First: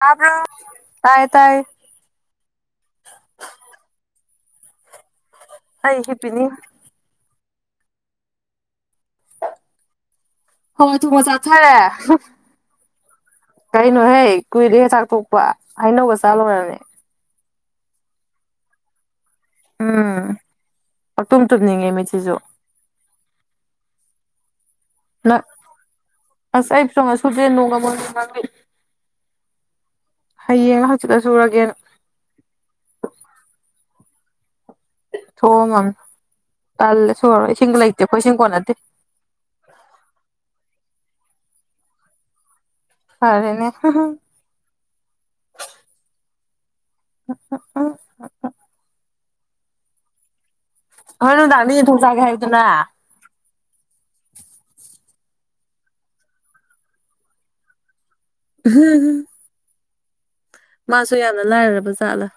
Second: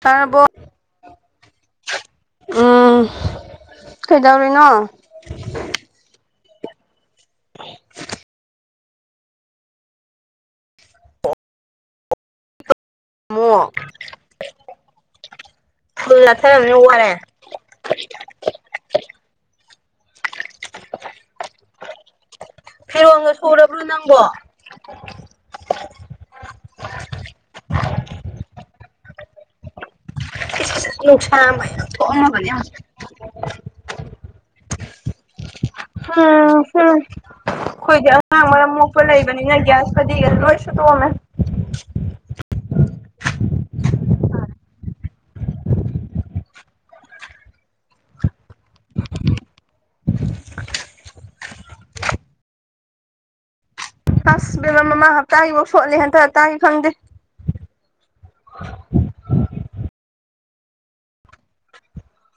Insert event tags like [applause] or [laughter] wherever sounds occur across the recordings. ꯇꯕ꯭ꯔꯣ ꯇꯥꯏꯌꯦ ꯇꯥꯏ ꯎꯝ ꯀꯩꯗꯧꯔꯤꯅꯣ ꯑꯩ ꯍꯤꯞꯄꯤꯅꯤ ꯍ ꯍꯥꯎꯋꯥꯏ ꯊꯣꯡꯕ ꯆꯥꯊꯔꯦ ꯑꯃꯨꯛ ꯀꯩꯅꯣꯍꯦ ꯀꯨꯏꯔꯦꯍꯦ ꯆꯥꯛꯊꯣꯛꯄ ꯍꯩꯅꯧꯒ ꯐꯨꯜ ꯆꯥ ꯂꯥꯠꯊꯔꯝꯅꯤꯅ ꯂꯣꯏꯔꯃꯤ ꯋꯥꯔꯦ ꯎꯝ ꯄꯪꯇꯨꯝ ꯇꯨꯝꯅꯤꯡꯉꯦ ꯃꯤꯠꯁꯤꯁꯨ ꯐꯤꯔꯣꯟꯒ ꯁꯨꯔꯕ꯭ꯔꯣ ꯅꯪꯕꯣ ꯅꯪ ꯑꯁ ꯑꯩ ꯐꯤꯔꯣꯟꯒ ꯁꯨꯗꯦ ꯅꯣꯡꯒ ꯃꯪꯉꯤ ꯍꯌꯦꯡꯂ ꯍꯪꯆꯤꯠꯂ ꯅꯨꯁꯥ ꯁꯨꯔꯒꯦꯅ ꯃꯌꯥꯝ ꯊꯣꯛꯑꯝꯃꯕꯅꯤ ꯍꯧꯖꯤꯛ ꯊꯣꯛꯑꯝꯃꯝꯅꯤ ꯇꯜꯂꯦ ꯁꯨꯔꯔꯣꯏ ꯏꯁꯤꯡꯒ ꯂꯩꯇꯦ ꯈꯣꯏꯗꯤ ꯑꯩꯈꯣꯏ ꯏꯁꯤꯡ ꯑꯉꯥꯡ ꯃꯔꯝ ꯀꯣꯟꯅꯗꯦ ꯃꯣꯛ ꯄ ꯂꯩꯕꯅꯤꯅ ꯒ꯭ꯌꯥꯁ ꯐꯗꯤꯒ ꯂꯣꯏ ꯁꯨꯗꯣꯛꯑꯝꯃꯦ ꯐꯔꯦꯅꯦ [unintelligible] ꯍꯣꯔꯦꯟ ꯅꯨꯡꯗꯥꯡꯗꯤ ꯌꯦꯟ ꯊꯣꯡ ꯆꯥꯒꯦ ꯍꯥꯏꯌꯨꯗꯅ ꯐꯥꯁ ꯕꯦꯝꯃ ꯃꯃꯥꯡ ꯍꯞꯇꯥꯒꯤꯐꯧ ꯁꯣꯠꯂꯤ ꯍꯟꯗꯛ ꯍꯞꯇꯥꯒꯤ ꯈꯪꯗꯦ [unintelligible] ꯃꯥꯁꯨ ꯌꯥꯝꯅ ꯂꯥꯏꯔꯔꯕ ꯖꯥꯠꯂꯥ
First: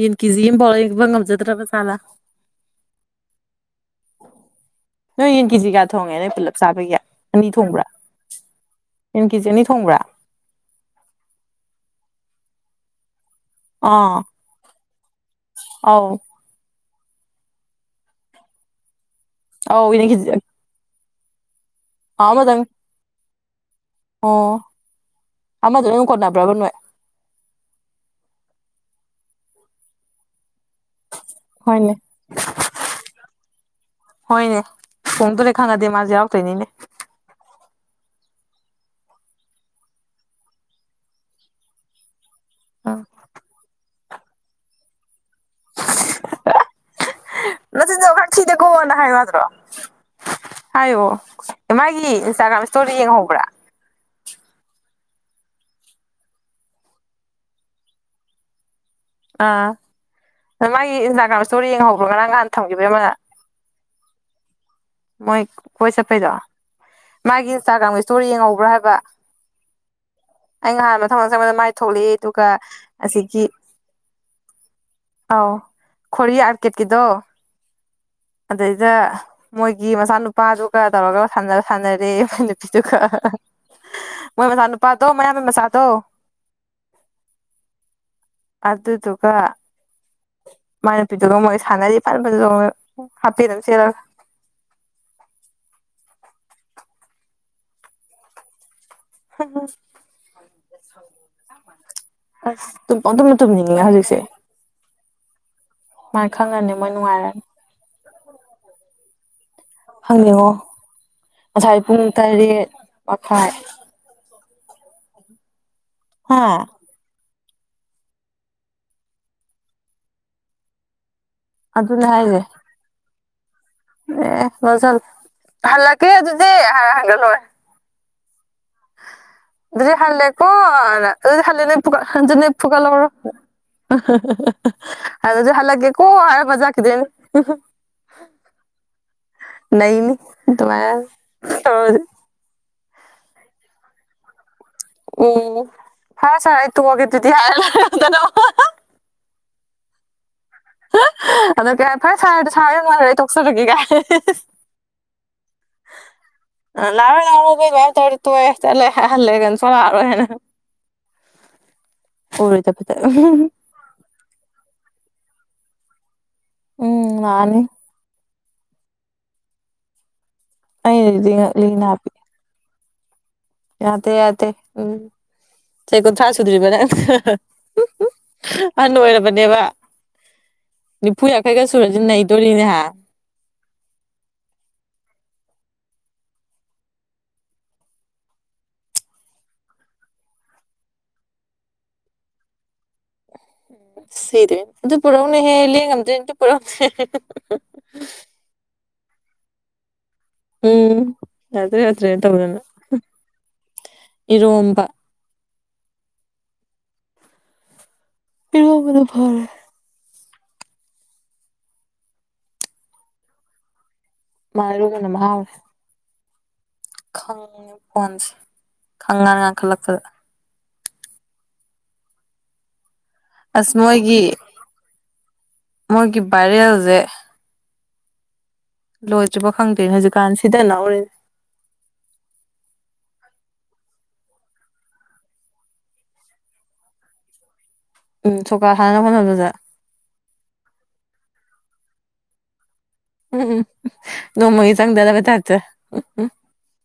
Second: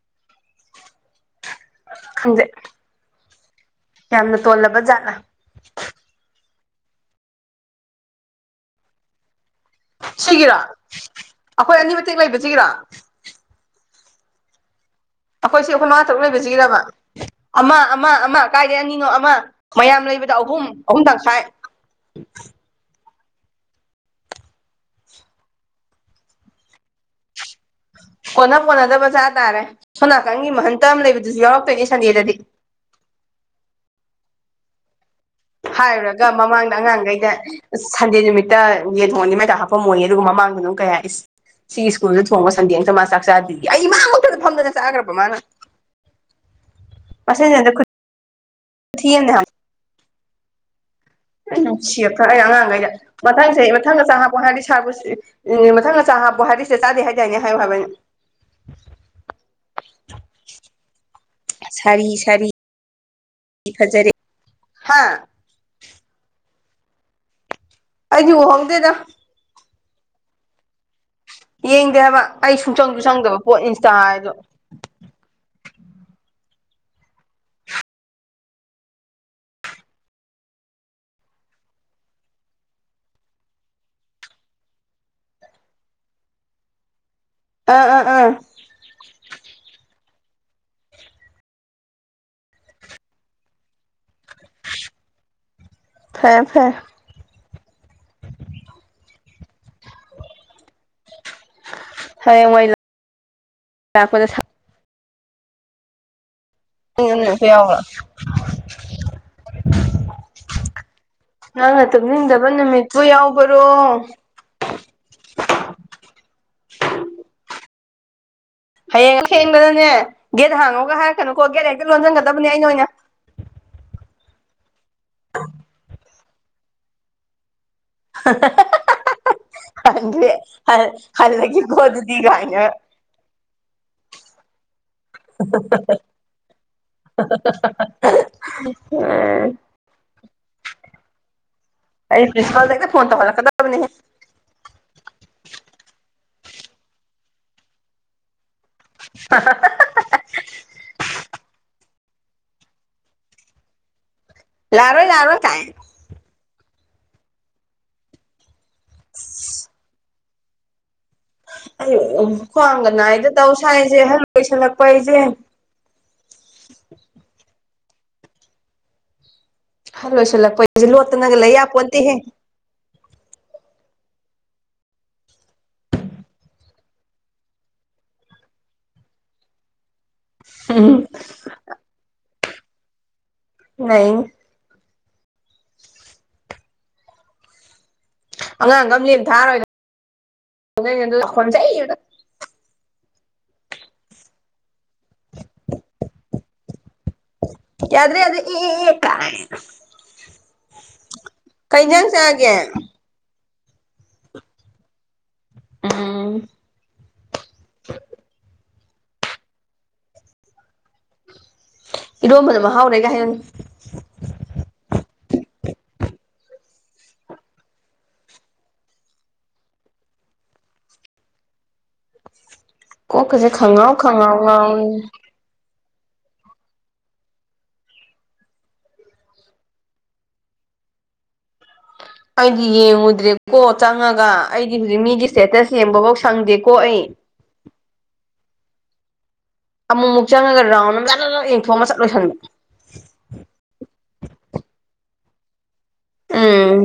ꯌꯦꯟ ꯀꯤꯖꯤ ꯑꯝꯕꯧ ꯂꯩꯕ ꯉꯝꯖꯗ꯭ꯔꯕ ꯈꯪꯗꯦ ꯌꯥꯝꯅ ꯇꯣꯜꯂꯕ ꯖꯥꯠꯂ ꯅꯣꯏ ꯌꯦꯟ ꯀꯦꯖꯤ ꯃꯌꯥ ꯊꯣꯡꯉꯦ ꯅꯣꯏ ꯄꯨꯂꯞ ꯆꯥꯕꯒꯤ ꯑꯅꯤ ꯊꯣꯡꯕ꯭ꯔꯥ ꯑꯦꯟ ꯀꯦꯖꯤ ꯑꯅꯤ ꯊꯣꯡꯕ꯭ꯔꯥ ꯁꯤꯒꯤꯔꯥ ꯑꯈꯣꯏ ꯑꯅꯤ ꯃꯇꯦꯛ ꯂꯩꯕꯁꯤꯒꯤꯔꯣ ꯑꯥ ꯑꯩꯈꯣꯏꯁꯤ ꯑꯩꯈ‌ꯣꯏ ꯃꯉꯥ ꯑꯧ ꯇꯔꯨꯛ ꯂꯩꯕꯁꯤꯒꯤꯔꯕ ꯑꯃ ꯑꯃ ꯑꯃ ꯀꯥꯏꯗꯩ ꯑꯅꯤꯅꯣ ꯑꯃ ꯑꯧ ꯃꯌꯥꯝ ꯏꯅ ꯈꯤꯖꯤ ꯂꯩꯕꯗ ꯑꯍꯨꯝ ꯑꯍꯨꯝ ꯇꯪꯈꯥꯏ ꯑ ꯑꯃꯗꯪ ꯑꯣ ꯑꯃꯗꯨꯅ ꯑꯗꯨꯝ ꯀꯣꯟꯅꯕ꯭ꯔꯕ ꯅꯣꯏ ꯀꯣꯟꯅ ꯀꯣꯟꯅꯗꯕ ꯆꯥ ꯇꯥꯔꯦ ꯁꯣꯝ ꯅꯥꯀꯟꯒꯤ ꯃꯍꯩ ꯇꯝ ꯂꯩꯕꯗꯨꯁꯨ ꯌꯥꯎ ꯍꯣꯏꯅꯦ [unintelligible] ꯍꯣꯏꯅꯦ ꯊ‌ꯣꯡꯗ‌ꯣꯔ‌ꯦ ꯍꯥꯏꯔꯨꯔꯒ ꯃꯃꯥꯡꯗ ꯑꯉꯥꯡꯒꯩꯗ ꯑꯁ ꯁꯟꯗꯦ ꯅꯨꯃꯤꯠꯇ ꯌꯦꯟ ꯊ‌ꯣꯡꯍꯟꯅꯤ ꯃꯥꯏ ꯆꯥꯛ ꯍꯥꯞꯄꯝꯃ‌ꯣꯏꯌꯦ ꯑꯗꯨꯒ ꯃꯃꯥꯡꯗꯅ ꯑꯃꯨꯛ ꯀꯩ ꯍꯥꯏ ꯁꯤꯒꯤ ꯁ꯭ꯀꯨꯜꯁꯤꯗ ꯊꯣꯡꯕ ꯁꯟꯗꯦ ꯑꯝꯇ ꯎꯝ ꯃꯥ ꯆꯥꯛ ꯆꯥꯗ꯭ꯔꯤꯌ‌ꯦ ꯑꯩ ꯏꯃꯥꯡ ꯃꯛꯇꯗ ꯐꯪꯝꯗꯅ ꯆꯥꯛ ꯆꯥꯈ꯭ꯔꯕ ꯃꯥꯅ ꯃꯁꯤꯅ ꯍꯟꯗꯛ ꯅꯆꯤꯟꯖ‌ꯦ ꯑꯣꯈꯥꯛ ꯊꯤꯗꯀꯣꯅ ꯍꯥꯏ ꯈꯨꯊꯤ ꯑꯃꯅꯦ ꯌꯥꯗ꯭ꯔꯣ ꯍꯥꯏꯌꯣ ꯑꯩꯅ ꯑꯃꯨꯛ ꯃꯥꯒꯤ ꯁ‌ꯦꯐꯀ ꯑꯩ ꯏꯟꯁꯇꯥꯒ꯭ꯔꯥꯝ ꯑꯉꯥꯡꯒꯩꯗ ꯏꯁꯇꯣꯔꯤ ꯌꯦꯡꯍꯧꯕ꯭ꯔꯥ ꯃꯊꯪꯁ‌ꯦ ꯃꯊꯪꯙ ꯆꯥꯛ ꯍꯥꯞꯄ‌ꯣ ꯍꯥꯏꯔꯤꯗꯤ ꯏꯁꯥꯕꯨ ꯃꯊꯪꯒ ꯆꯥꯛ ꯍꯥꯞꯄꯨ ꯍꯥꯏꯔꯗꯤ ꯁꯤꯗ ꯆꯥꯗꯦ ꯍꯥꯏꯗꯥꯏꯅꯦ ꯍꯥꯏꯌꯨ ꯍꯥꯏꯕ ꯑꯩꯅ ꯑꯥ ꯑ ꯃꯥꯒꯤ ꯏꯟꯁꯇꯥꯒ꯭ꯔꯥꯝ ꯏꯁꯇꯣꯔꯤ ꯌꯦꯡꯍꯧꯕ꯭ꯔꯣ ꯉꯔꯥꯡ ꯉꯍꯥꯟ ꯊꯝꯈꯤꯕꯒꯤ ꯑꯃ ꯏ ꯐꯖꯔ‌ꯦ ꯍꯥ ꯃꯥꯏ ꯀꯣꯏ ꯆꯠꯄꯩꯗꯣ ꯃꯥꯒꯤ ꯏꯟꯁꯇꯥꯒ꯭ꯔꯥꯝꯒꯤ ꯏꯁꯇꯣꯔꯤ ꯑꯩꯗꯤ ꯌꯦꯡꯉꯧꯕ꯭ꯔꯥ ꯎꯍꯧꯗꯦꯗ ꯍꯥꯏꯕ ꯑꯩ ꯅꯍꯥꯟ ꯃꯊꯪ ꯃꯊꯪ ꯆꯪꯕꯗ ꯃꯥꯏ ꯌꯦꯡꯗꯦ ꯊꯣꯛꯂꯛꯑꯦ ꯍꯥꯏꯕ ꯑꯗꯨꯒ ꯑꯩ ꯁꯨꯡꯆꯪꯁꯨ ꯆꯪꯗꯕ ꯑꯁꯤꯒꯤ ꯄꯣꯠ ꯏꯟꯁꯇꯥ ꯍꯥꯏꯗ‌ꯣ ꯑ‌ꯧ ꯈ‌ꯣꯔꯤ ꯑꯥꯔꯀꯦꯠꯀꯤꯗꯣ ꯑꯗꯩꯗ ꯃꯣꯏꯒꯤ ꯃꯆꯥꯅꯨꯄꯥꯗꯨꯒ ꯇꯧꯔꯒ ꯁꯥꯟꯅ ꯁꯥꯟꯅꯔꯦ ꯃꯥꯏ ꯅꯨꯄꯤꯗꯨꯒ ꯃꯣꯏ ꯃꯆꯥꯅꯨꯄꯥꯗ‌ꯣ ꯃꯌꯥꯝꯕꯩ ꯃꯆꯥꯗ‌ꯣ ꯑ ꯑ ꯑ ꯑꯗꯨꯗꯨꯒ ꯃꯥꯏ ꯅꯨꯄꯤꯗꯨꯒ ꯃꯣꯏ ꯁꯥꯟꯅꯔꯤ ꯐꯟ ꯐꯟ ꯆ‌ꯣꯡꯉꯒ ꯍꯥꯞꯄꯦꯟꯠ ꯑꯃ ꯁꯦꯠꯂꯒ ꯐꯔ‌ꯦ ꯐꯔ‌ꯦ ꯊꯅ‌ꯣꯖ ꯑꯁ ꯍꯌꯦꯡꯋꯥꯏ ꯇꯨꯝ ꯄꯪꯇꯨꯝꯗ ꯇꯨꯝꯅꯤꯡꯉ‌ꯦ ꯍꯧꯖꯤꯛꯁꯦ ꯂꯥꯛꯄꯗ ꯃꯥꯥꯏ ꯈꯪꯉꯅꯤ ꯃꯣꯏ [unintelligible] ꯅꯨꯡꯉꯥꯏꯔꯅꯤ ꯑꯩꯈ‌ꯣꯏ ꯌꯥꯎꯕ꯭ꯔ‌ꯣ ꯈꯪꯗ‌ꯦꯉꯣ ꯉꯁꯥꯏ ꯅꯪꯅ ꯄꯨꯡ ꯇꯨꯝꯅꯤꯡꯗꯕ ꯇꯔꯦꯠ ꯅꯨꯃꯤꯠꯄꯨ ꯃꯈꯥꯏ ꯌꯥꯎꯕꯔꯣ ꯍꯥ ꯍꯌꯦꯡ ꯊꯦꯡꯕꯗꯅꯦ ꯒꯦꯠ ꯍꯥꯡꯉ‌ꯣꯀ‌ꯣ ꯍꯥꯏꯔꯛꯀꯅꯨꯀꯣ ꯒꯦꯠ ꯍꯦꯛꯇ ꯂꯣꯟꯖꯤꯟꯒꯗꯕꯅꯦ ꯑꯩꯅ ꯑꯣꯏꯅ ꯑꯦꯑꯦ ꯍꯜꯂꯒ‌ꯦ ꯑꯗꯨꯗꯤ ꯍꯥꯏꯔ ꯍꯟꯒ꯭ꯔ ꯂ‌ꯣꯏꯔ‌ꯦ [unintelligible] ꯑꯗꯨꯗꯤ ꯍꯟꯈ꯭ꯔꯦ ꯍꯜꯂ‌ꯦꯀ‌ꯣꯅ ꯑꯗꯨꯗꯤ ꯍꯜꯂ‌ꯦꯅ‌ꯦ ꯍꯜꯂꯒꯦꯀꯣ ꯐꯨꯒꯠ ꯑꯗꯨꯗꯤ ꯍꯟꯖꯟꯂ‌ꯦ ꯀꯥꯏꯅ ꯐꯨꯒꯠꯍꯧꯔ‌ꯣꯅ [unintelligible] ꯑꯗꯨꯗꯤ ꯍꯜꯂꯒ‌ꯦꯀꯣ ꯍꯥꯏꯔꯝꯃ ꯆꯈꯤꯗ‌ꯣꯏꯅꯦ [unintelligible] ꯑꯦ ꯅꯩꯅꯤ ꯗꯨꯃꯥꯏ ꯇꯧꯔꯗꯤ ꯑꯩ ꯄ꯭ꯔꯤꯟꯁꯤꯄꯜꯗ ꯍ‌ꯦꯛꯇ ꯐꯣꯟ ꯇꯧꯍꯜꯂꯛꯀꯗꯕꯅꯤ ꯎ ꯐꯥꯔꯥ ꯁꯥꯔ‌ꯦ ꯑꯩ ꯇꯣꯛꯑꯒꯦ ꯑꯗꯨꯗꯤ ꯍꯥꯏꯔ ꯂ‌ꯣꯏꯔ‌ꯦꯗꯅ [unintelligible] ꯑꯗ‌ꯣ ꯀꯥꯏ ꯐꯔꯦ ꯁꯥꯔꯗꯣ ꯁꯥꯔ ꯌꯥꯝ ꯅꯨꯡꯉꯥꯏꯔꯦ ꯑꯩ ꯇꯣꯛꯆꯔꯒꯦ ꯀꯥꯏ [unintelligible] ꯏꯁ ꯂꯥꯛꯑꯔꯣꯏ ꯂꯥꯛꯑꯔꯣꯏ ꯀꯥꯏ ꯂꯥꯛꯑꯔꯣꯏ ꯂꯥꯛꯑꯔ‌ꯣꯏ ꯅ‌ꯣꯏ ꯗꯨꯃꯥꯏꯗꯨꯝ ꯇꯧꯔꯗꯤ ꯇꯣꯛꯑꯦ ꯆꯠꯂ‌ꯦ ꯍꯥꯏꯍꯝꯂ‌ꯦ ꯀꯩꯅ‌ꯣ ꯁꯨꯡ ꯂꯥꯛ ꯂꯥꯛꯑꯔꯣꯏꯅ ꯑꯩꯌꯣ ꯑꯣꯏꯔꯣꯏꯗꯕꯗ ꯈ꯭ꯋꯥꯡꯒꯅꯥꯏꯗ ꯇꯧ ꯁꯍꯥꯏꯁꯦ ꯑꯍꯟ ꯑꯣꯏꯁꯜꯂꯛꯄ ꯑꯩꯖꯦ ꯎꯝ ꯂꯥꯛꯑꯅꯤ ꯍꯜ ꯂꯣꯏꯁꯤꯜꯂꯛꯄꯁꯦ ꯑꯩꯅꯗꯤ ꯂꯣꯠꯇꯅꯒ ꯂꯤꯅ ꯍꯥꯞꯄꯤ ꯂꯩꯌꯥꯄꯣꯇꯦꯍꯦ ꯌꯥꯗꯦ ꯌꯥꯗꯦ ꯎꯝ ꯆꯍꯤ ꯀꯨꯟꯊ꯭ꯔꯥ ꯁꯨꯗ꯭ꯔꯤꯕ ꯅꯪ ꯑꯍꯟ ꯑꯣꯏꯔꯕꯅꯦꯕ ꯎꯝ ꯅꯤꯐꯨ ꯌꯥꯡꯈꯩꯒ ꯁꯨꯔꯁꯤ ꯅꯩꯗꯣꯔꯤꯅꯦꯍ ꯅꯩꯅꯤ ꯑꯉꯥꯡ ꯒꯝꯅꯦꯅ ꯊꯥꯔꯣꯏꯗ ꯈꯣꯟꯖꯩ ꯉꯥꯛꯇꯥ ꯁꯤꯗꯨꯏꯅꯦ ꯑꯗꯨ ꯄꯨꯔꯧꯅ ꯍꯦ ꯂꯦꯡꯉꯝꯗ꯭ꯔꯦ ꯑꯗꯨ ꯄꯨꯔꯧ ꯍꯦ ꯌꯥꯗ꯭ꯔꯦ ꯌꯥꯗ꯭ꯔꯦ ꯌꯦ ꯌꯦ ꯀꯥꯏꯅ ꯎꯝ ꯌꯥꯗ꯭ꯔꯦ ꯀꯩ ꯏꯟꯖꯥꯡ ꯌꯥꯗ꯭ꯔꯦꯅ ꯆꯥꯒꯦ ꯇꯧꯗꯅ ꯏꯔꯣꯝꯕ ꯑꯝ ꯏꯔꯣꯝꯕꯅ ꯐꯔꯦ ꯏꯔꯣꯝꯕꯅ ꯃꯍꯥꯎꯔ ꯂꯩ ꯒꯥꯏ ꯍꯥꯏꯌꯨꯅꯦ ꯃꯜꯂꯤ ꯏꯔꯣꯝꯕꯅ ꯃꯍꯥꯎꯋꯦ [unintelligible] ꯈꯪꯉꯦ ꯐꯣꯟꯁꯦ ꯈꯪꯉꯟ ꯉꯥꯟꯈꯠꯂꯛꯄꯗ ꯀꯣꯛ ꯀꯁꯦ ꯑꯁ ꯈꯪꯉꯥꯎ ꯃꯣꯏꯒꯤ ꯈꯪꯉꯥꯎ ꯉꯥꯎꯋꯤ ꯃꯣꯏꯒꯤ ꯚꯥꯏꯔꯦꯜꯖꯦ ꯂꯣꯏꯗ꯭ꯔꯤꯕ ꯈꯪꯗꯦ ꯍꯧꯖꯤꯛꯀꯥꯟ ꯁꯤꯗꯅꯍꯧꯔꯤ ꯑꯩꯗꯤ ꯌꯦꯡꯉꯨꯗ꯭ꯔꯦꯀꯣ ꯆꯪꯉꯒ ꯑꯩꯗꯤ ꯍꯧꯖꯤꯛ ꯃꯤꯒꯤ ꯁ꯭ꯇꯦꯇꯁ ꯌꯦꯡꯕꯐꯧ ꯁꯪꯗꯦꯀꯣ ꯑꯩ ꯎꯝ ꯁꯣꯀꯥ ꯍꯥꯟꯅ ꯍꯣꯠꯅꯕꯗꯨꯗ ꯑꯃꯨꯛꯃꯨꯛ ꯆꯪꯉꯒ ꯔꯥꯎꯟ ꯑꯃ ꯖꯠ ꯖꯠ ꯌꯦꯡꯊꯣꯛꯃꯑꯃꯒ ꯆꯠ ꯂꯣꯏꯁꯟꯕ ꯎꯝ ꯅꯣꯡꯃꯒꯤ ꯆꯪꯗꯅꯕ ꯇꯥꯏꯞꯇ ꯎꯝ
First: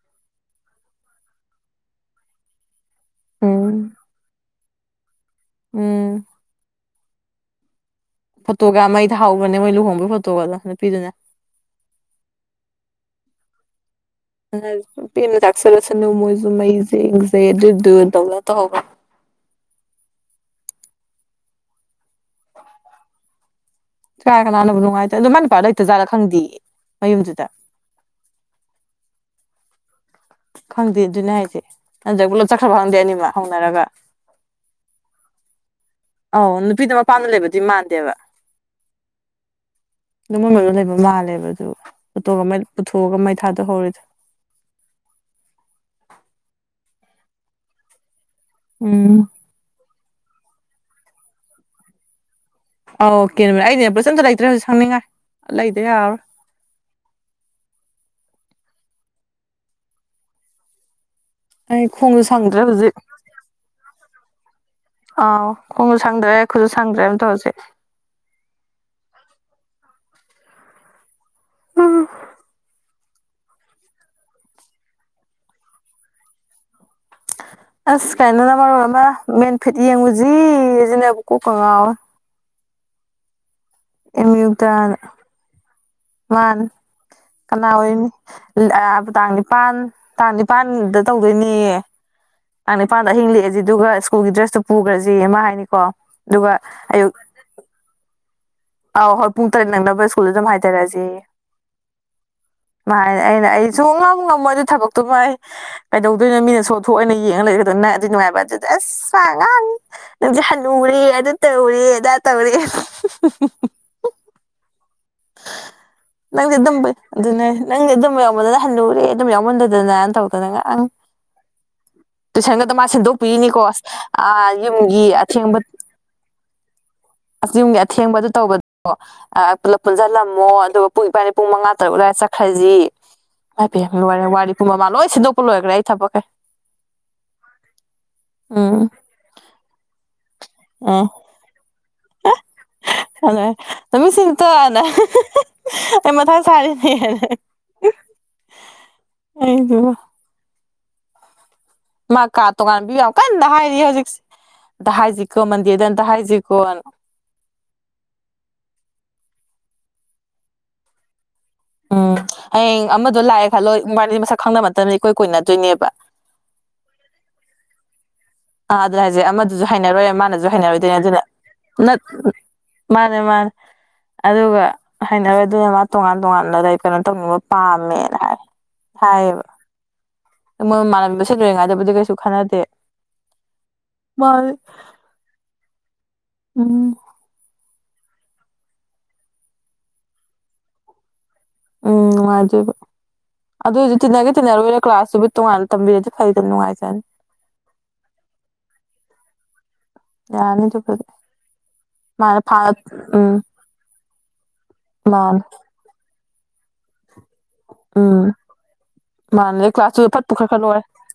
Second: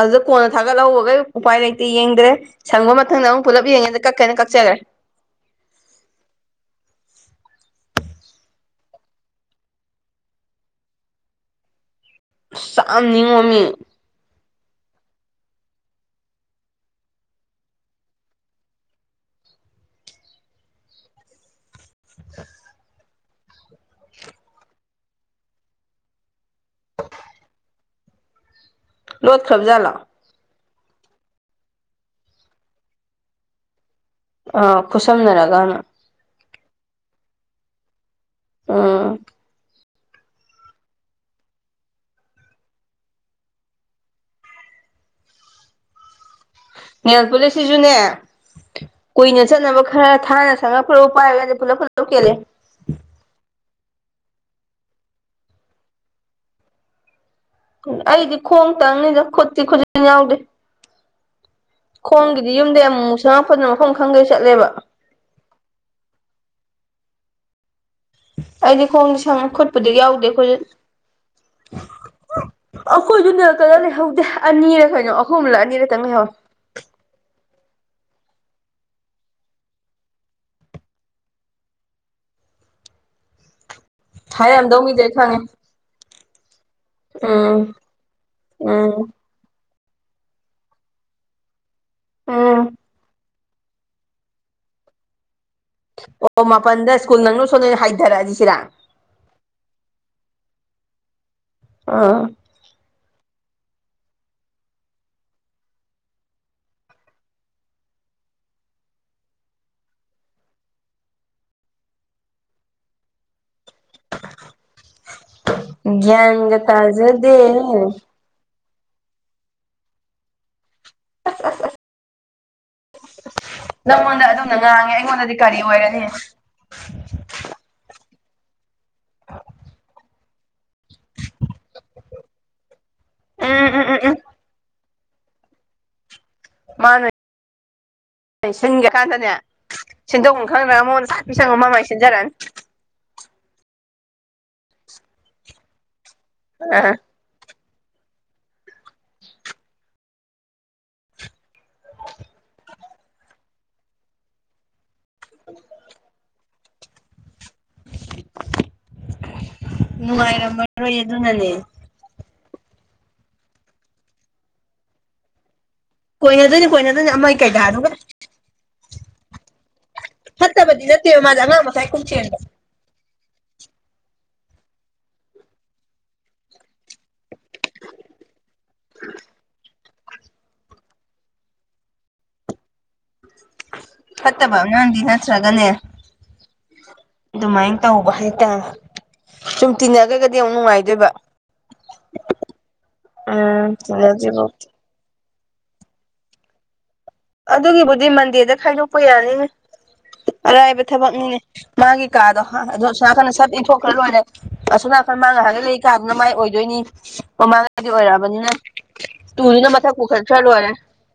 ꯑꯗꯨꯗ ꯀꯣꯟꯅ ꯊꯥꯒꯠꯍꯧꯕꯒꯩ ꯎꯄꯥꯏ ꯂꯩꯇꯦ ꯌꯦꯡꯗ꯭ꯔꯦ ꯁꯪꯕ ꯃꯊꯪꯗ ꯑꯃꯨꯛ ꯄꯨꯂꯞ ꯎꯝ ꯌꯦꯡꯉꯁꯤ ꯀꯛ ꯀꯩꯅ ꯀꯛꯆꯔꯦ ꯎꯝ ꯐꯣꯇꯣꯒ ꯌꯥꯝ ꯃꯩ ꯊꯥꯎꯕꯅꯦ ꯃꯣꯏ ꯂꯨꯍꯣꯡꯕꯒꯤ ꯐꯣꯇꯣꯒꯗꯣ ꯅꯨꯄꯤꯗꯨꯅꯦ ꯆꯥꯛꯑꯝ ꯅꯤꯡꯉꯣꯝꯃꯤ ꯑꯗꯨꯅꯤ ꯍꯥꯏꯁꯦ [unintelligible] ꯄꯦꯟꯅꯥ ꯆꯥꯛꯆꯔꯁꯅꯨ ꯃꯣꯏꯖꯨ ꯃꯩꯖꯦ ꯅꯨꯡꯖꯦ ꯑꯗꯨꯗꯨ ꯇꯧꯗꯅ ꯇꯧꯍꯧꯕꯅꯦ ꯀꯥꯏ ꯀꯅꯥꯅꯕꯨ ꯅꯨꯡꯉꯥꯏꯗꯣ ꯑꯗꯨꯃꯥꯏ ꯅꯨꯄꯥ ꯂꯩꯇꯖꯥꯠꯂ ꯈꯪꯗꯦ ꯃꯌꯨꯝꯗꯨꯗ ꯂꯣꯠꯈ꯭ꯔꯕ ꯖꯥꯠꯂꯣ ꯈꯪꯗꯦ ꯑꯗꯨꯅꯦ ꯍꯥꯏꯁꯦ ꯅꯥꯠꯇ꯭ꯔ ꯄꯨꯂꯞ ꯆꯠꯈ꯭ꯔꯕ ꯈꯪꯗꯦ ꯑꯅꯤꯃꯛ ꯍꯧꯅꯔꯒ ꯑ ꯈꯨꯁꯝꯅꯔꯒꯅ ꯑꯧ ꯅꯨꯄꯤꯗꯨ ꯃꯄꯥꯥꯝꯗ ꯂꯩꯕꯗꯤ ꯃꯥꯟꯗꯦꯕ ꯑꯥ ꯑꯗꯨ ꯃꯣꯏ ꯃꯌꯨꯝ ꯂꯩꯕ ꯃꯥꯜꯂꯦꯕ ꯑꯗꯨ ꯄꯨ ꯄꯨꯊꯣꯛꯑꯒ ꯃꯩ ꯊꯥꯗꯣꯛꯍꯧꯔꯤꯗꯣ ꯅꯦꯜꯄꯨꯂꯤꯁ ꯁꯤꯁꯨꯅꯦ ꯎꯝ ꯀꯨꯏꯅ ꯆꯠꯅꯕ ꯈꯔ ꯊꯥꯅ ꯁꯪꯉ ꯄꯣꯠ ꯄꯥꯏꯔꯒꯗꯤ ꯄꯨꯂꯞ ꯄꯨꯂꯞ ꯀꯦꯜꯂꯦ ꯑꯧ ꯀꯦꯟꯕꯅꯦ ꯑꯩ ꯅꯦꯜꯄꯨꯂꯤꯁ ꯑꯝꯇ ꯂꯩꯇ꯭ꯔꯦ ꯍꯧꯖꯤꯛ ꯁꯪꯅꯤꯡꯉꯥꯏ ꯂꯩꯗ ꯌꯥꯔꯣꯏ ꯎ ꯑꯩꯗꯤ ꯈꯣꯡ ꯇꯪꯅꯤꯗ ꯈꯨꯠꯇꯤ ꯈꯨꯖꯤꯟ ꯌꯥꯎꯗꯦ ꯑꯩ ꯈꯣꯡꯁꯨ ꯈꯣꯡꯒꯤꯗꯤ ꯁꯪꯗ꯭ꯔꯦ ꯌꯨꯝꯗꯩꯩ ꯍꯧꯖꯤꯛ ꯑꯃꯨꯛ ꯑꯃꯨꯛ ꯁꯪꯉꯛꯄꯗꯨꯅ ꯃꯐꯝ ꯈꯪꯗꯩ ꯆꯠꯂꯦꯕ ꯑꯥꯎ ꯈꯣꯡꯁꯨ ꯁꯪꯗ꯭ꯔꯦ ꯈꯨꯠꯁꯨ ꯁꯪꯗ꯭ꯔꯦ ꯑꯃꯇ ꯍꯧꯖꯤꯛ ꯑꯩꯗꯤ ꯈꯣꯡꯗꯤ ꯁꯪꯉꯦ ꯈꯣꯠꯄꯨꯗꯤ ꯌꯥꯎꯗꯦ ꯈꯨꯖꯤꯟ ꯑꯩꯈꯣꯏꯗꯨ ꯅꯦꯜ ꯀꯂꯔ ꯂꯩꯍꯧꯗꯦ ꯑꯅꯤꯔ ꯀꯩꯅꯣ ꯑꯍꯨꯝꯂ ꯑꯅꯤꯔꯇꯪ ꯂꯩꯍꯧꯋꯦ ꯑꯁ ꯀꯥꯏꯅꯅ ꯃꯔꯣꯟ ꯑꯃ ꯃꯦꯟ ꯐꯤꯠ ꯌꯦꯡꯉꯨꯖꯤꯁꯤꯅꯦꯕꯨ ꯀꯣꯛꯀ ꯉꯥꯎꯏ ꯍꯤꯏꯔꯝꯗꯧ ꯃꯤꯗꯨ ꯑꯩ ꯈꯪꯉꯦ ꯃꯥꯟꯅꯤ ꯎꯝ ꯀꯅꯥ ꯑꯣꯏꯅꯤ ꯑ ꯎꯝ ꯇꯥꯡ ꯅꯤꯄꯥꯟ ꯇꯥꯡ ꯅꯤꯄꯥꯟꯗ ꯇꯧꯗꯣꯏꯅꯦ ꯎꯝ ꯇꯥꯡ ꯅꯤꯄꯥꯟꯗ ꯑꯍꯤꯡ ꯂꯦꯛꯛꯑꯁꯤ ꯑꯗꯨꯒ ꯁ꯭ꯀꯨꯜꯒꯤ ꯗ꯭ꯔꯦꯁꯇꯨ ꯄꯨꯒ꯭ꯔꯥꯁꯦꯌꯦ ꯃꯥ ꯍꯥꯏꯅꯤꯀꯣ ꯑꯣ ꯑꯗꯨꯒ ꯃꯥꯄꯜꯗ ꯁ꯭ꯀꯨꯜ ꯅꯪꯅꯕ ꯁꯣꯝꯗ ꯑꯣꯏꯅ ꯍꯥꯏꯊꯔꯛꯑꯁꯤ ꯁꯤꯔ ꯑꯧ ꯍꯣꯏ ꯄꯨꯡ ꯇꯔꯦꯠ ꯅꯪꯅꯕ ꯁ꯭ꯀꯨꯜꯗ ꯑꯗꯨꯝ ꯍꯥꯏꯊꯔꯛꯑꯁꯦꯌꯦ ꯑꯥ ꯃꯥꯥ ꯍꯥꯏꯅꯤ ꯑꯩꯅ ꯑꯩꯗꯤ ꯁꯨꯛꯉꯝ ꯉꯝꯃꯣꯏ ꯑꯗꯨꯏ ꯊꯕꯛꯇꯨꯃ ꯀꯩꯗꯧꯗꯣꯏꯅꯣ ꯃꯤꯅ ꯁꯣꯊꯣꯛꯑ ꯑꯩꯅ ꯌꯦꯡꯉ ꯂꯩꯔ ꯅꯗꯤ ꯅꯨꯡꯉꯥꯏꯕ ꯑꯗꯨꯗ ꯑꯁ ꯉꯥꯡꯉꯤ ꯅꯪꯗꯤ ꯍꯜꯄꯨꯔꯦ ꯑꯗꯨ ꯇꯧꯔꯦ ꯑꯗꯥ ꯇꯧꯔꯦ ꯅꯪꯗꯤ ꯒ꯭ꯌꯥꯟꯒ ꯑꯗꯨꯝꯕꯩ ꯇꯥꯖꯗꯦ ꯑꯗꯨꯅꯦ ꯅꯪꯗꯤ ꯑꯗꯨꯝꯝꯕ ꯌꯥꯎꯕꯗꯅ ꯍꯜꯅꯨꯔꯦ ꯑꯗꯨꯝ ꯌꯥꯎꯃꯟꯗꯗꯅ ꯇꯧꯗꯅ ꯉꯥꯡ ꯇꯨꯏꯁꯟꯒꯗꯣ ꯃꯥ ꯁꯦꯝꯗꯣꯛꯄꯤꯔꯤꯅꯤꯀꯣ ꯑꯁ ꯅꯪꯉꯣꯟꯗ ꯑꯥ ꯑꯗꯨꯝꯅ ꯉꯥꯡꯉꯦ ꯌꯨꯝꯒꯤ ꯑꯩꯉꯣꯟꯗꯗꯤ ꯑꯊꯦꯡꯕ ꯀꯔꯤ ꯑꯣꯏꯔꯅꯤ ꯨꯌꯨꯝꯒꯤ ꯑꯊꯦꯡꯕꯗꯨ ꯇꯧꯕꯗꯣ ꯑꯥ ꯄꯨꯂꯞ ꯄꯨꯟꯁꯤꯜꯂꯝꯃꯣ ꯑꯗꯨꯒ ꯄꯨꯡ ꯏꯕꯥꯅꯤ ꯄꯨꯡ ꯃꯉꯥ ꯇꯔꯨꯛ ꯑꯗꯨꯋꯥꯏꯗ ꯆꯠꯈ꯭ꯔꯁꯤ ꯏꯃꯥꯏ ꯎꯝ ꯎꯝ ꯄꯦꯝ ꯎꯝ ꯎꯝ ꯂꯣꯏꯔꯦ ꯋꯥꯔꯤ ꯃꯃꯥ ꯂꯣꯏ ꯁꯤꯟꯗꯣꯛꯄ ꯂꯣꯏꯈ꯭ꯔꯦ ꯑꯩ ꯊꯕꯛꯀꯩ ꯃꯥꯅ ꯁꯤꯟꯒ ꯎꯝ ꯀꯥꯟꯗꯅꯦ ꯁꯤꯟꯗꯣꯛ ꯈꯪꯗ꯭ꯔ ꯃꯉꯣꯟ [unintelligible] ꯃꯥꯃꯥ ꯃꯥꯏ ꯁꯤꯟꯖꯔꯛꯑꯅꯤ ꯑꯗ ꯑꯩꯅ [unintelligible] ꯑꯩ ꯃꯊꯥ ꯑꯥ ꯁꯥꯔꯦꯅꯦꯅ ꯑꯩꯗꯤꯕ ꯃꯥ ꯀꯥ ꯇꯣꯉꯥꯟ ꯄꯤꯕ ꯌꯥꯝ ꯀꯟꯅ ꯍꯥꯏꯔꯤꯌꯦ ꯍꯧꯖꯤꯛꯁꯦ ꯑꯝꯇ ꯍꯥꯏꯁꯤꯀꯣ ꯃꯟꯗꯦꯗ ꯑꯝꯇ ꯍꯥꯏꯁꯤꯀꯣꯅ ꯅꯨꯡꯉꯥꯏꯔꯝꯃꯔꯣꯏ ꯑꯗꯨꯅꯅꯦ ꯎꯝ ꯍꯌꯦꯡ ꯑꯃꯗꯣ ꯂꯥꯛꯑꯦ ꯈꯜꯂꯣ ꯃꯥꯗꯤ ꯃꯁꯛ ꯈꯪꯅꯅꯕꯈꯨꯗꯝ ꯅꯇꯝꯅꯤꯅ ꯏꯀꯣꯏꯅꯗꯣꯏꯅꯦꯕ ꯀꯣꯏꯅꯗꯣꯏꯅꯤ ꯀꯣꯏꯅꯗꯣꯏꯅꯤ ꯑꯃ ꯀꯩꯗ ꯗꯨꯒ ꯑꯥ ꯑꯗꯨꯅ ꯍꯥꯏꯁꯦ ꯑꯃꯗꯨꯁꯨ ꯍꯥꯏꯅꯔꯣꯏ ꯑꯃꯅꯁꯨ ꯐꯠꯇꯕꯗꯤ ꯍꯥꯏꯅꯔꯣꯏꯗꯣꯏꯅꯦ ꯅꯠꯇꯦꯕ ꯑꯗꯨꯅ ꯃꯥꯁꯦ ꯑꯉꯥꯡ ꯃꯆꯥꯏ ꯀꯨꯞ ꯆꯦꯟꯕ ꯃꯥꯅꯦ ꯃꯥꯅꯦ ꯑꯗꯨꯒ ꯍꯩꯅꯔꯣꯏꯗꯨꯅ ꯃꯥ ꯇꯣꯉꯥꯟ ꯇꯣꯉꯥꯟꯕꯗ ꯂꯩ ꯀꯩꯅꯣ ꯇꯧꯅꯤꯡꯕ ꯄꯥꯝꯃꯦꯅ ꯍꯥꯏ ꯍꯥꯏꯌꯦꯕ ꯑꯗꯨ ꯃꯣꯏ ꯃꯥꯟꯂꯝꯕ ꯁꯤ ꯂꯣꯏꯔꯤꯉꯥꯏꯗꯕꯨꯗꯤ ꯀꯩꯁꯨ ꯈꯟꯅꯗꯦ ꯃꯥꯅꯤ ꯐꯠꯇꯕ ꯑꯉꯥꯡꯗꯤ ꯅꯠꯇ꯭ꯔꯒꯅꯦ ꯎꯝ ꯑꯗꯨꯃꯥꯏꯅ ꯇꯧꯕ ꯍꯥꯏꯇꯥꯔꯦ ꯁꯨꯝ ꯇꯤꯟꯅꯒ꯭ꯔꯒꯗꯤ ꯑꯃꯨꯛ ꯅꯨꯡꯉꯥꯏꯗꯣꯏꯕ ꯎꯝ ꯅꯨꯡꯉꯥꯏꯗꯣꯏꯕ ꯎꯝ ꯑꯗꯨꯁꯨ ꯇꯤꯟꯅꯒꯦ ꯇꯤꯟꯅꯗ꯭ꯔꯤꯕꯧꯗꯤ ꯇꯤꯟꯅꯔꯣꯏꯔ ꯀ꯭ꯂꯥꯁꯇꯨꯕꯨ ꯇꯣꯉꯥꯟꯅ ꯇꯝꯕꯤꯔꯗꯤ ꯐꯩꯗ ꯅꯨꯡꯉꯥꯏꯖꯔꯅꯤ ꯑꯗꯨꯒꯤꯕꯨꯗꯤ ꯃꯟꯗꯦꯗ ꯈꯥꯏꯗꯣꯛꯄ ꯌꯥꯅꯤꯅꯦ ꯌꯥꯅꯤ ꯑꯔꯥꯏꯕ ꯑꯗꯨꯕꯨꯗꯤ ꯊꯕꯛꯅꯤꯅꯦ ꯃꯥꯒꯤ ꯀꯥꯗꯣ ꯃꯥꯅ ꯍꯥꯡ ꯐꯥꯅ ꯑꯗꯣ ꯑꯁꯣꯝꯅꯥꯀꯟꯗ ꯎꯝ ꯁꯠ ꯏꯟꯊꯣꯛꯈ꯭ꯔ ꯂꯣꯏꯔꯦ ꯑꯁꯣ ꯅꯥꯀꯟ ꯃꯥ ꯃꯥꯅꯦ ꯉꯥꯍꯥꯛꯒꯩ ꯂꯩ ꯀꯥꯗꯨꯅ ꯃꯥꯏ ꯑꯣꯏꯗꯣꯏꯅꯤ ꯃꯃꯥꯡꯉꯩꯗꯤ ꯎꯝ ꯑꯣꯏꯔꯛꯑꯕꯅꯤꯅ ꯃꯥꯅꯦ ꯇꯨꯗꯨꯅ ꯑꯗꯩ ꯃꯊꯛ ꯀ꯭ꯂꯥꯁꯇꯨꯁꯨ ꯐꯠ ꯄꯨꯈꯠꯈ꯭ꯔ ꯂꯣꯏꯔꯦ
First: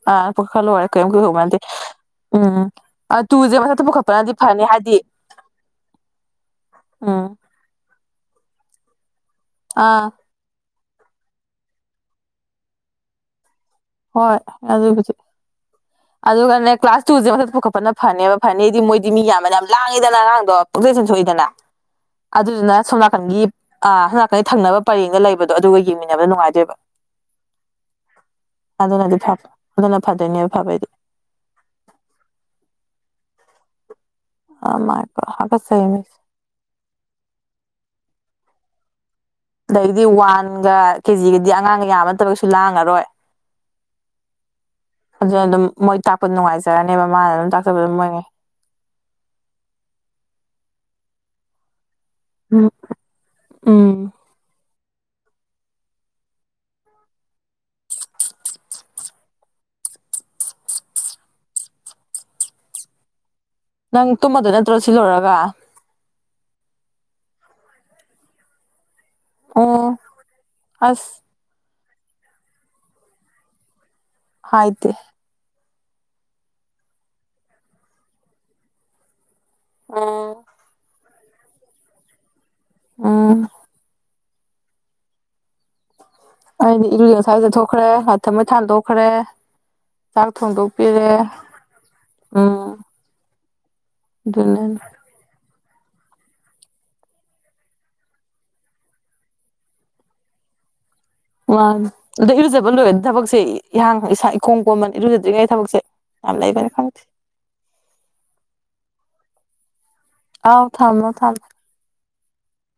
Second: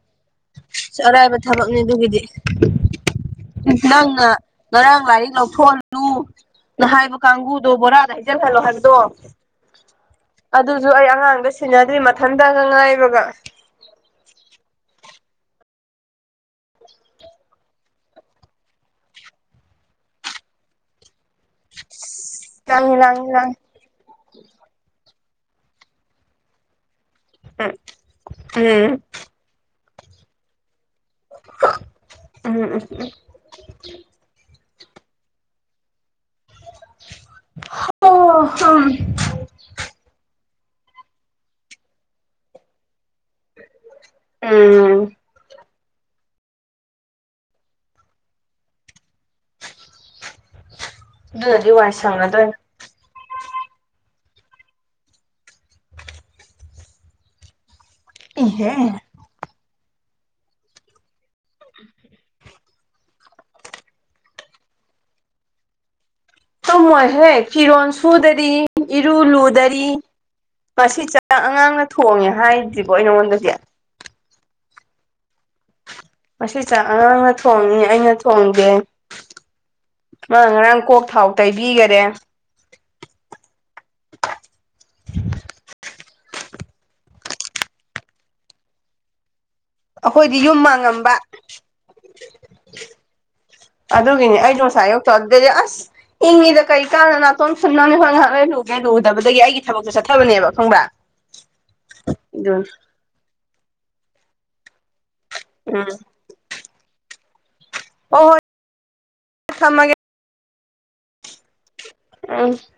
ꯑꯥ ꯄꯨꯈꯠꯈ꯭ꯔ ꯂꯣꯏꯔꯦ ꯀꯩꯝ ꯑꯔꯥꯏꯕ ꯀꯩꯗꯧꯕ ꯅꯠꯇꯦ ꯊꯕꯛꯅꯤ ꯑꯗꯨꯒꯤꯗꯤ ꯎꯝ ꯑꯥ ꯇꯨꯁꯦ ꯃꯊꯛꯇ ꯅꯪꯅ ꯄꯨꯈꯠꯄꯅꯗꯤ ꯐꯅꯤ ꯍꯥꯏꯗꯤ ꯉꯔꯥꯡ ꯂꯥꯏꯔꯤꯛ ꯂꯧꯊꯣꯛꯍꯜꯂꯨ ꯅ ꯍꯥꯏꯕ ꯎꯝ ꯀꯥꯡꯕꯨ ꯗꯣ ꯕꯣꯔꯥꯗ ꯍꯩꯖꯜ ꯍꯜꯂꯣ ꯍꯥꯏꯕꯗꯣ ꯑꯥ ꯑꯗꯨꯁꯨ ꯑꯩ ꯑꯉꯥꯡꯗ ꯁꯤꯟꯅꯗ꯭ꯔꯤ ꯃꯊꯟꯇꯒ ꯉꯥꯏꯕꯒ ꯍꯣꯏ ꯑꯗꯨꯕꯨꯗꯤ ꯑꯗꯨꯒꯅꯦ ꯀ꯭ꯂꯥꯁ ꯇꯨꯁꯦ ꯃꯊꯛꯇ ꯄꯨꯈꯠꯄꯅ ꯐꯅꯦꯕ ꯐꯅꯤꯗꯤ ꯃꯣꯏꯗꯤ ꯃꯤ ꯌꯥꯝꯕꯅ ꯌꯥꯝ ꯂꯥꯡꯉꯤꯗꯅ ꯑꯉꯥꯡꯗꯣ ꯄꯪꯁ‌ꯣꯏꯁꯨ ꯁꯣꯏꯗꯅ ꯑꯗꯨꯗꯨꯅ ꯂꯥꯡꯉꯤ ꯂꯥꯡꯉꯤ ꯁꯣꯝꯅꯥꯀꯟꯒꯤ ꯂꯥꯡꯉꯤ ꯑꯥ ꯍ‌ꯝ ꯅꯀꯟꯒꯤ ꯊꯪꯅꯕ ꯄꯔꯦꯡꯗ ꯂꯩꯕꯗꯣ ꯑꯗꯨꯒ ꯌꯦꯡꯃꯤꯟꯅꯕ ꯅꯨꯡꯉꯥꯏꯗꯣꯏꯕ [unintelligible] ꯎꯝ ꯑꯗꯨꯅꯗꯤ ꯐꯕ ꯑꯗꯨꯅ ꯐꯗꯣꯏꯅꯦꯕ ꯐꯕꯩꯗꯤ [unintelligible] ꯑ‌ꯥ ꯃꯥꯥꯏꯀꯥ ꯍꯥꯀꯠ ꯆꯩꯌ‌ꯦ ꯃꯤꯠꯁ‌ꯦ [unintelligible] ꯑꯗꯒꯤꯗꯤ ꯋꯥꯟꯒ ꯀꯦꯖꯤꯒꯗꯤ ꯑꯉꯥꯡꯒ ꯌꯥꯝꯕ ꯅꯠꯇꯕꯒꯁꯨ ꯂꯥꯡꯉꯔꯣꯏ ꯎꯝ ꯑꯗꯨꯅ ꯑꯗꯨꯝ ꯃꯣꯏ ꯇꯥꯛꯄ ꯅꯨꯡꯉꯥꯏꯖꯔꯅꯦꯕ ꯃꯥꯅ ꯑꯗꯨ ꯇꯥꯛꯆꯕ ꯑꯗꯨꯝ ꯃꯣꯏꯉꯩ ꯑꯗꯨꯅꯗꯤ ꯋꯥꯏꯁꯪꯉꯗ‌ꯣꯏ ꯎꯝ ꯎꯝ ꯏꯍ‌ꯦ ꯅꯪ ꯇꯨꯝꯃꯗ‌ꯣꯏ ꯅꯠꯇ꯭ꯔꯣ ꯁꯤ ꯂ‌ꯣꯏꯔꯒ ꯇꯨꯝꯃꯣꯏꯍꯦ ꯐꯤꯔꯣꯟ ꯁꯨꯗꯔꯤ ꯏꯔꯨ ꯂꯨꯗꯔꯤ ꯑꯣ ꯉꯁꯤ ꯑꯁ ꯆꯠ ꯑꯉꯥꯡꯅ ꯊꯣꯡꯉꯦ ꯍꯥꯏꯗ꯭ꯔꯤꯕꯣ ꯑꯩ ꯅꯪꯉꯣꯟꯗꯖ‌‌ꯦ ꯍꯥꯏꯗ‌ꯦ ꯑꯁꯤ ꯆꯥꯛ ꯑꯉꯥꯡꯅ ꯊꯣꯡꯉ‌ꯦ ꯑꯩꯅ ꯊꯣꯡꯗ‌ꯦ ꯎꯝ ꯃꯥꯅ ꯉꯔꯥꯡ ꯀꯣꯛ ꯊꯥꯎ ꯇꯩꯕꯤꯒꯔꯦ ꯎꯝ [inaudible] ꯑꯩꯗꯤ ꯏꯂꯨ ꯉꯁꯥꯏ ꯂꯨꯊꯣꯛꯈ꯭ꯔꯦ ꯂꯥꯏ ꯊꯥꯎꯃꯩ ꯊꯥꯟꯗꯣꯛꯈ꯭ꯔꯦ ꯆꯥꯛ ꯑꯩꯈꯣꯏꯗꯤ ꯌꯨꯝ ꯊꯣꯡꯗꯣꯛꯄꯤꯔꯦ ꯃꯥꯡꯉꯝꯕ ꯎꯝ ꯑꯗꯨꯒꯤꯅꯦ ꯑꯩꯗ‌ꯣ ꯑꯗꯨꯅꯅꯤ ꯉꯁꯥꯏ ꯑꯌꯨꯛ ꯇꯧꯗ‌ꯣꯏꯅ‌ꯦ ꯑꯁ ꯏꯪꯉꯤꯗ ꯀꯩ ꯀꯥꯟꯗ ꯅꯥꯇ‌ꯣꯟ ꯐꯨꯟꯅꯝꯅꯤ ꯍꯣꯔ‌ꯦꯟ ꯉꯥꯏꯍꯥꯛ ꯂꯩꯔ ꯂꯨꯒꯦ ꯂꯨꯗꯕꯗꯒꯤ ꯑꯩꯒꯤ ꯊꯕꯛꯁꯦ ꯆꯠꯊꯕꯅꯦꯕ ꯈꯪꯕ꯭ꯔꯥ ꯋꯥꯟ ꯑꯗ‌ꯣ ꯑꯗꯨꯅꯤ ꯏꯔꯨꯖꯕ ꯂꯣꯏꯔꯗꯤ ꯊꯕꯛꯁꯦ ꯏꯍꯥꯡ ꯏꯁꯥ ꯏꯀ‌ꯣꯝ ꯀꯣꯝꯕꯅ‌ꯦ ꯏꯔꯨꯖꯗ꯭ꯔꯤꯉꯩꯒꯤ ꯊꯕꯛꯁꯦ ꯎꯝ ꯌꯥꯝ ꯂꯩꯕꯅ‌ꯦ ꯈꯪꯗ‌ꯦ ꯍ‌ꯣ ꯍ‌ꯣꯏ ꯊꯝꯃꯒ‌ꯦ ꯑꯥꯎ ꯊꯝꯃꯣ ꯊꯝꯃ‌ꯣ [unintelligible]